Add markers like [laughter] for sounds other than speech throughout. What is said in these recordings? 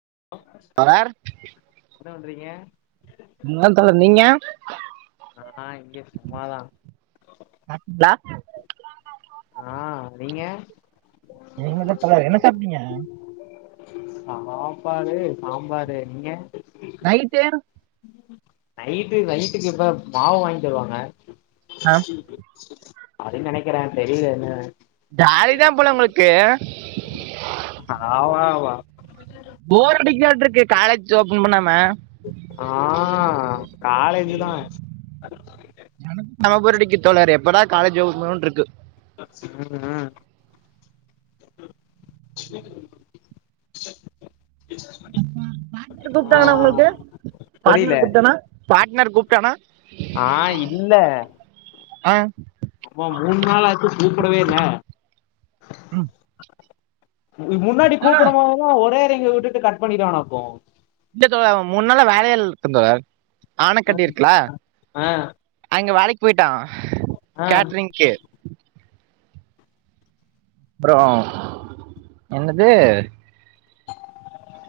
[unintelligible] என்ன பண்றீங்க [unintelligible] நீங்க அ இங்யு சும்மாதா சாப்டீங்களா அ நீங்க [unintelligible] என்ன சாப்ட்டீங்க சாப்பாடு சாம்பாரு நீங்க நைட்டு நைட்டு நைட்டுக்கு இப்ப மாவு வாங்கிட் வருவாங்க ஆ அதுன் நெனைக்கிறே தெரில [unintelligible] ஜாலிதா போல உங்களுக்கு ஆமாமாமா போர் அடிக்கி [unintelligible] இருக்கு காலேஜ் ஓபன் பண்ணாம அ காலேஜு தா [unintelligible] எப்படா காலேஜ் [unintelligible] னு டுருக்கு ம் ம் ப பாட்னர் ஆ கூப்ட்டாங்கனா உங்கள்க்கு புரியல பாட்னர் கூப்ட்டானா பாட்னர் கூப்டானா ஆஹ் இல்ல அ அவ மூண் நாளு ஆச்சு கூப்படவே இல்ல ம் இது முன்னாடி கூப்படம் தோழர் போதல்லா ஒரே எங்க விட்டுட்டு கட் பண்ணிருவானாக்கு இல்ல தல மூண் நாளா வேலையேல் இருக்குந்தல ஆனக்கட்டி இருக்குல ஆ ஆ அங்க வேலைக் போய்ட்டா ஆ கேட்ரிங்க்கு ப்புறோ என்னது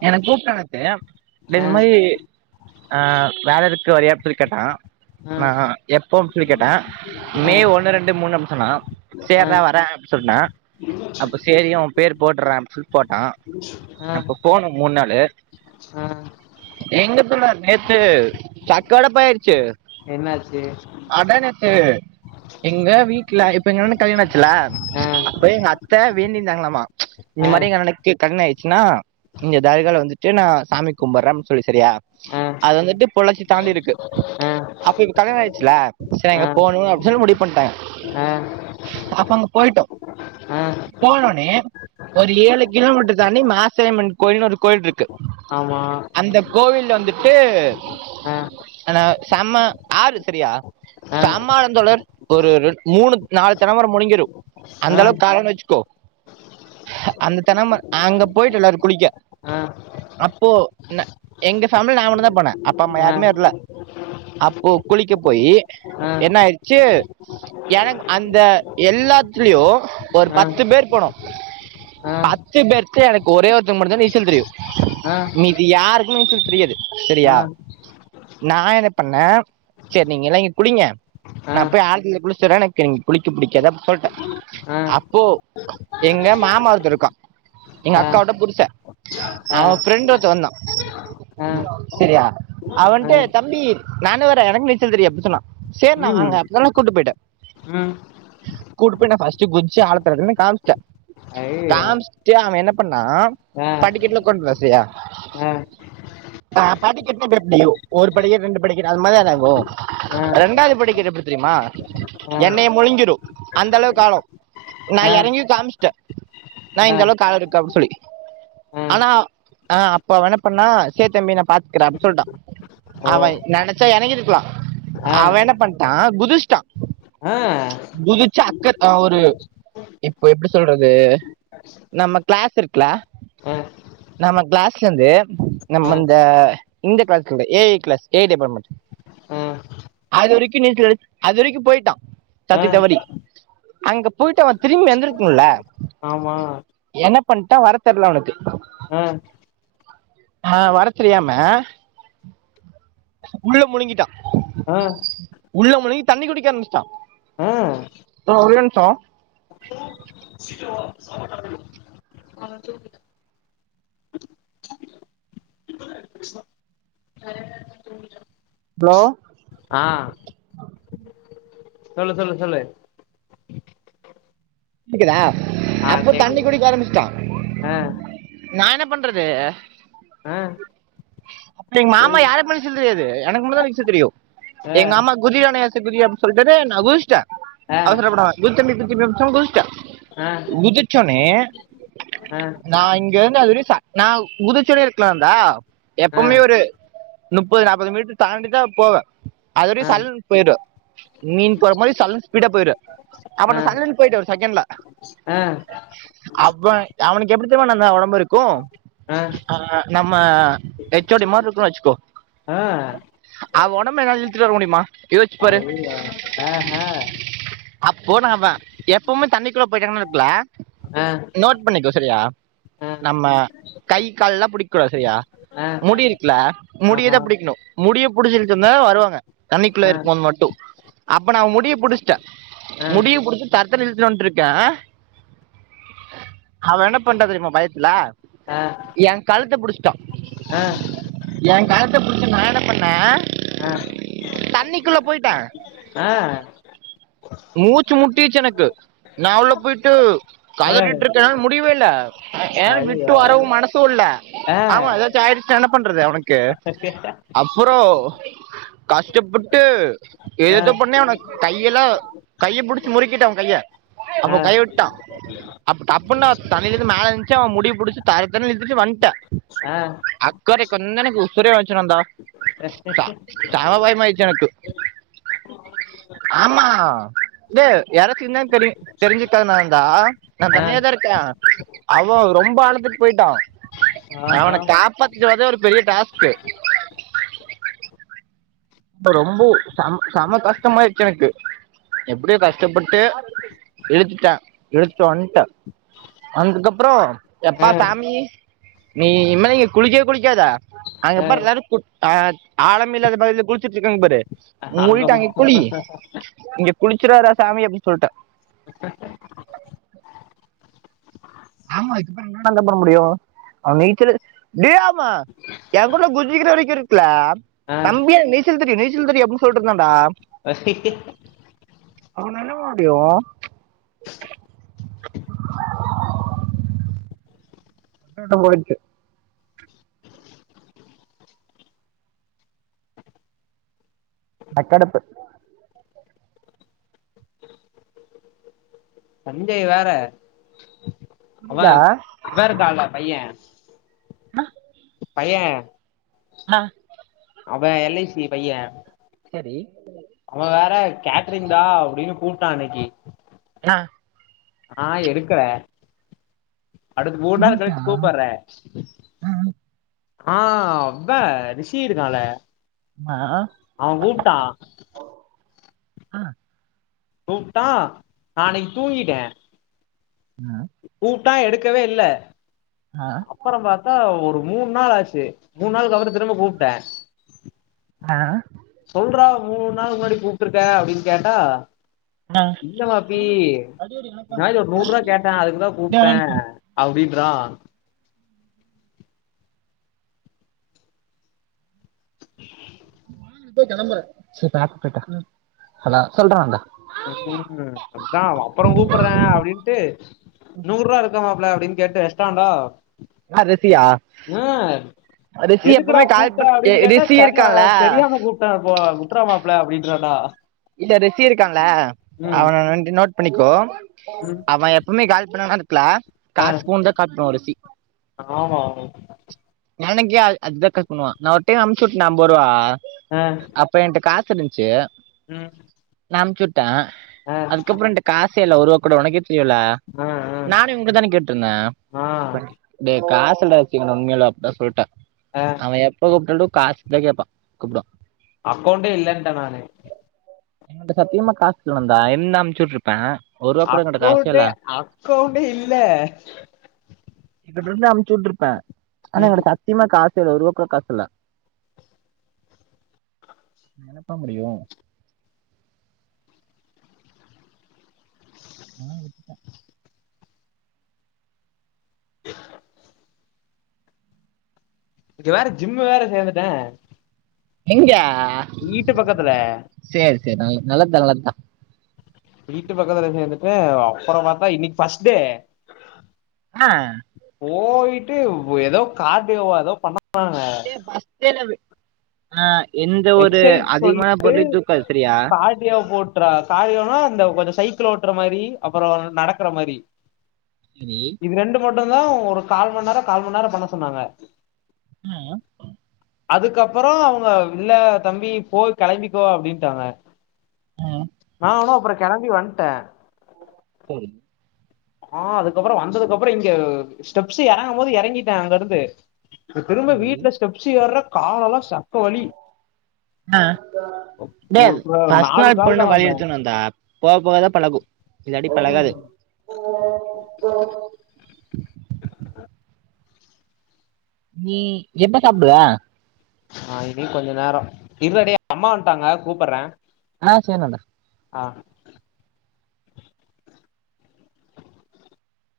எனக் கூப்ட்டா நேத்து டே ஆ இந்த மாரி ஆஹ் வேல இரு த்து வரியாப்பில் கேட்டா நா எப்போ அப் சொல்லி கேட்டே மே ஒன்னு ரெண்டு மூணு அப் சொன்னா ஆ சேர்ரா வரே அப் சொன்னே அப்ப சேரியு பேர் போட்றே அப் சொல் அ மூன் நாளு ம் எங்க தல நேத்து ஜக்கோட போயாட்ச்சு என்னாச்சு எங்க வீட்ல இப்ப எங்கண்ணனுக்கு கல்யாண ஆச்சுல ஆ அப்ப எங்க அத்த வேண்டிருந்தாங்களாமா இந்த ஆ மாரி எங்கண்ணனுக் த்து கல்ண ஆயிச்சுனா இங்க தாரிகால வந்துட்டு நா சாமி கும்பர்றே அப் சொல்லுச்சு சரியா ஆ அது வந்துட்டு பொள்ளாச்சி தாண்டி இருக்கு ஆ அப்ப இப் கல்யாண ஆயிட்ச்சில்ல ச ஆ அங்க போணுன் [unintelligible] அப்டி சொல் முடி பண்டாய்ங் ஆ அப்ப அங்க போய்ட்டோ ஆ போனொனே ஒரு ஏழு கிலோமீட்டர் தாண்டி மாஸ் சியம்மன் கோயில்னு ஒரு கோயில்ருக்கு ஆமா அந்த கோவில்ல வந்துட்டு ஆ ஆனா செம்ம ஆறு செரியா ஆ செம்ம ஆழந் தோழர் ஒரு ரெண் மூணுத் நாலுத் தென்னமரோ முழுங்கிரு ஆ அந்தளவுக் ஆழோன் வெச்சுக்கோ அந்த தென்னம அங்கப் போய்ட்டு எல்லாரு குளிக்க ஆ அப்போ ந எங்க ஃபேம்ல்ல நா மட்டு தா போனே அப்பா அம்மா ஆ ஆ யாருமே வர்ல அப்போ குளிக்க போயி ஆ ஆ என்ன ஆயிருச்சு எனக் அந்த எல்லாத்துலியு ஒரு ஆ ஆ பத்து பேர் போனோ பத்து பேர் த்து எனக் ஒரே ஒருத்தனுக் மட்டுந்தா நீச்சல் தெரியு ஆ ஆ மீதியார் நீச்சல் தெரியாது செரியா நா என்ன பண்ணே செர் நீங்க எல்லா இங்க குளிங்க நா போய் ஆழ்த்தல குளிச்ட்டு வறே எனக் இங் குளிக்க புடிக்கது அப்ட் சொல்ட்டே ஆ அப்போ எங்க மாமா ஒருத்த இருக்கா எங்க அக்காவோட புருச ஆ ஆ அவ ஃப்ரெண்டு ஒருத்த வந்தா ஆ செரியா அவன்ட்ட தம்பி நானு வறே எனக்கு நீச்சல் தெரியு அப்டி சொன்னா சேர்ண்ணா ம் வாங்க அப் சொல்ல கூட்டு போய்ட்டே ம் கூட்டு போ நா ஃபர்ஸ்டு குதிச்சு ஆழத்தல நின்னு காம்ச்சே அய்யய்யோ காம்ச் ட்டு அவ என்ன பண்ணா ஆ படிக்கட்ல உக்காந்ட்ன்தா செரியா ஆ ஆ ஆஹ் படிக்கட்ல [unintelligible] ஒரு படிக் ரெண்டு படிக்கட் அந்த மாரிதான ஆகு ஆ ரெண்டாவ்து படிக்கட் எப்டி தெரிமா என்னைய ஆ முழுங்கீரு அந்த அளவுக்கு ஆழோ நா எறங்கியு காமிச்ட்டே ண்ணா ஆ இந்த அளவுக்கு ஆழ இருக்கு அப் சொல்லி ஆ ஆனா அ அப்ப அவ என்ன பண்ணா சேர் தம்பி நா பாத்க்றே அப் சொல்ட்டா ஓ அவ நெனச்சா எறங்கிருக்லா ஆ அவ என்ன பண்ட்டா குதிச்ட்டா ஆ ஆ குதிச்சு அக்க அ ஒரு இப்போ எப்டி சொல்றது நம்ம கிளாஸ் இருக்குல ஆ நம்ம கிளாஸ்லந்து நம்ம இந்த இந்த கிளாஸ்க்ல A I class A I department ஆ அது வரிக்கு நீச்சல் அடி அது வரைக்கு போயிட்டா ஆ தத்தி தவறி அங்க போயிட்டு அவ திரும்பி எந்திரிக் முல்ல ஆமா என்ன பண்ட்ட வர தெர்ல அவனுக்கு ஆ ஆஹ் வர தெரியாம உள்ள முழுங்கிட்டா ஆ உள்ள முழுங்கி தண்ணி குடிக்க ஆரம்பிச்சுட்டா ஆ ப்ரோ ஒரே நிமிஷ ஹலோ ஆஹ் சொல்லு சொல்லு சொல்லு கேக்குதா ஆ அப்போ தண்ணி கேக்குது குடிக்க ஆரம்பிச்சிட்டா ஆ நா என்ன பண்றது ஆ எங்க மாமா போய் யாருக்குமே நீச்சல் தெரியாது எனக்கு மட்டுந்தா நீச்சல் தெரியு ஆ எங்க மாமா குதிரா நியாசு குதி அப்படின்னு சொல்ட்டாரு நா குதிச்சிட்டே ஆ அவசரப்படாம [unintelligible] சுட்டே ஆ குதிச்சோனே ஆ நா இங்க இருந்து அது வர நா குதிச்சோனே இருக்கலாந்தா ஆ எப்பவுமே ஒரு முப்பது நாப்பது மீட்டர் தாண்டிதா போவே ஆ அதுவரையு ஆ சல்லுன்னு போய்டு மீன் போற மாதிரி சல்லுன்னு ஸ்பீடா போய்ருவே அப்ப நா சல்லுன்னு போய்ட்டு செகண்ட்ல ஆ அவ அவனுக்கு எப்படி தெரியுமா ஒடம்பு இருக்கு ஆ நம்ம ஹெச் ஓ டி மாரி இருக்கு வச்சுக்கோ ஆ அவ ஒடம்ப என்னால இழுத்துட்டு வர முடியுமா யோசிச்சு பாரு அவ்ளோதா ஆஹா அப்போ அவ எ ப்பமே தண்ணிக்குள்ள போயிட்ட இருக்கல ஆ நோட் பண்ணிக்கோ சரியா ஆ நம்ம கை கால் எலாம் புடிக்க கூடாது சரியா ஆ முடி இருக்கல முடிய தா ஆமா புடிக்கணு முடிய புடிச்சி இழுத்தனா வருவாங்க தண்ணிக்குள்ள ஆ இருக்கும்போது மட்டு அப்ப ந முடிய புடிச்சுட்டே ஆ முடிய புடிச்சி தர னு இழுத்துட்டு வன்ட்து இருக்கே அவ என்ன பண்டா தெரியுமா பயத்துல ஆ எங் கழுத்தை புடிச்சிட்டா ஆ எங் கழுத்த புடிச்ச நா என்ன பண்ணே ஆ தண்ணிக்குள்ள போயிட்டே ஆ மூச்சு முட்டிச்சு எனக்கு நா உள்ள போயிட்டு ஆ கதறிட்டு இருக்கே என்னால முடியவே இல்ல என்னால விட்டு சரியா வரவு மனசும் இல்ல ஆமா ஏதாச்சு ஆயிடுச்சுனா என்ன பண்றது உனக்கு சத்தேஷ அப்பற கஷ்டப்பட்டு ஆ ஆ ஏது பண்ணி அவனுக் கையெல்லா கைய புடிச்சி முறிக்கிட்டே அவங் கையை ஆ அப்ப கைய விட்டா அப்ப டப்புன்னு தலையில இருந்து மேல எந்துரிச்சு அவன் முடிய புடிச்சு தரத்தரனு இழுத்துட்டு வந்துட்டன் ஆ அக்கறைக்கு வந்தனே எனக்கு உசுரே வந்துச்சு நந்தா ச சமபயமாயிச்சு எனக்கு ஆமா இல்ல யாராச்சு இருந்தா தெரியு தெரிஞ்சுக்காத நந்தா நா தனியாதா இருக்கே அவ ரொம்ப ஆழத்துக்கு போயிட்டா ஆஹா அவன காப்பாத்திட்டு வரதே ஒரு பெரிய டாஸ்க் ரொம்ப சம சம கஷ்டமாயிடுச்சு எனக்கு எப்படியோ கஷ்டப்பட்டு இழுத்துட்டே இழுத்துட்டு வன்ட்ட வந்ததுக்கப்புற எப்பா ஆ சாமி நீ இனிமே இங்க குளிக்கவே குளிக்காத ஆ அங்கப்பாரு எல்லாரு குட்ட ஆழமெ இல்லாத பகுதில குளிச் சிட்டு இருக்காங்க பாரு அங்க மூடிட்டு போ அங்கே குளி இங்க குளிச்சராதாடா சாமி அப்படின்னு சொல்ட்டே ஆமா இப்படி இருந்த என்னடா பண்ண முடியு அவ நீச்சல் டே அவ எங் கூட குதிக்கிற வரைக்கு இருக்கல ஆ தம்பி எனக்கு நீச்சல் தெரியு நீச்சல் தெரியு அப்படின்னு சொல்லிட்டு இருந்தான்டா அப்ப நா என்ன பண்ண முடியு [unintelligible] டைம் குளிச்சு அக்கடுப்பு சஞ்செய் வேற அவ புரியல வேறு கால பைய பைய ஆஹ் அவ எல் ஐ சி பைய செரி அவ வேற கேட்ரிங் தா அப்டினு கூப்டான் இன்னைக்கி என்னாஹ் ஆஹ் இருக்கறே அடுத் மூனு நாள் கழிச் கூப்பட்ற ஆஹ் அவ்ப ரிஷி இருகான்ல ஆமா அவஹ் கூப்டான் அஹ் கூப்ட்டா நா அன்னைக்கி தூங்கிட்டே ஹ கூப்ட்டா எடுக்கவே இல்ல அப்பற பாத்தா ஒரு மூன் நாள் ஆச்சு மூன் நாள் கபர திரும்ப கூப்ட்டே அஹ் சொல்றா மூணு நாள் முன்னாடி கூப்டுருக்க அப்டின் கேட்டா இல்ல மாப்பி இது மாரி ஒரு நூறுவா கேட்டே அதுகுதா கூப்ட்டே அப்டின் [unintelligible] [unintelligible] ஹலோ சொல்றாங்க ம் அதா அப்பறோ கூப்டுறே அப்டின்ட்டு நூறுவா இருக்குமா ல அப்டினு கேட்டு வேஷ்டான்டா ஆ ரிஷியா ஹ் ரிஷி எதுகுடா எப்பவுமே கால் கூப்ட்ட பண் எ அப்டினு கேட்டா ரிஷி தெர்லடா இருக்கான்ல தெரியாம கூப்ட்ட அப்போ [unintelligible] விட்றமாப்ள அப்டின்றான்டா இல்ல ரிஷி இருகான்ல ம் அவன ரென்ட் நோட் பண்ணிகோ ம் அவன் எப்போமே கால் பண்ணனா க்ளா ஆ காசு போன் தா கால் பண்ணுவ ரிஷி ஆமா எனக்கே அது அது கால் பண்ணுவ நா ஒரு டைம் அம்ச்சுட்டான்டா அம்பருவா அப்ப என்ட காசு [unintelligible] உம் நா அம்சுட் டா அதுகப்ற என்ட காசேல்ல ஒருவ கூட உனக்கேத் தெரியுலா ஆ நானே உங்கிட்ட தானே கேட்டுருந்த ஆ ஆ டேய் காசு [unintelligible] அதா சொல்ட ஆ அவ எப்ப கூப்டாலு காசுதா கேப்பா கூப்டுவா அக்கவுண்டே இல்லன்ட நானு என்னுட்ட சத்தியமா காசில்ல நந்தா இருந்தா அம்ச்சுட்டுருப்ப அக்கவுண்ட் அக்கவுனண்டே இல்ல [unintelligible] இருந்தா அமுச்சுவிட்டுருப்ப ஆனா ம் என்கிட்ட சத்தியமா காசு [unintelligible] ஒருவா கூட காசு இல்ல என்னப்பா முடியு அதா விட்டுட்டா இப்ப வேற ஜிம்மு வேற சேந்துட்ட எங்க வீட்டு பக்கத்துல செரி நல்ல நல்லத்தா நல்லத்தா வீட்டு பக்கத்துல சேர்ந்துட்ட அப்புறமாத்தா இன்னிக்கு ஃபஸ்ட் டே அஹ் போயிட்டு ஏதோ கார்டியோவா ஏதோ பண்ண ஏ பஸ் டேல அஹ் எக்சைஸ் சொல்லிட்டு சரியா கார்டியா போட்றா காரியோனா அந்த கொஞ்ச சைக்கிள் ஓட்டுற மாரி அப்புறோ நடக்குற மாரி சரி இது ரெண்டு மட் டுந்தா ஒரு கால் மண் நேரோ கால் மண் நேரோ பண்ண சொன்னாங்க அஹ்ஹ அதுக்கப்பறோ அவங்க இல்ல தம்பி போய் கெளம்பிக்கோ அப்டின்ட்டாங்க ஆ நா வேணா அப்பறோ கெளம்பி வன்ட சரி ஆஹ் அதுக்கப்பறோ வந்ததுக்கு அப்பறோ இங்க ஸ்டெப்ஸ் எறங்கும் போது எறங்கிட்ட அங்கருந்து திரும்ப சரி வீட்ல ஸ்டெப்ஸ்சு ஏற்ற காலெல்லா சக்க வலி அஹ் [unintelligible] ஒரு பஸ்ட் நாலு நாள் பண்ணு கால்ல வழி வந்தேன் எடுத்துணும்ந்தா போவ போவதா பலகு இல்லாட்டி ம் பலகாது நீ எப்ப சாப்டுவ அஹ் இன்னி கொஞ்ச நேரோ இர்றா டேய் அம்மா வன்ட்டாங்க கூப்பற்ற அஹ் சர்தான்டா அஹ்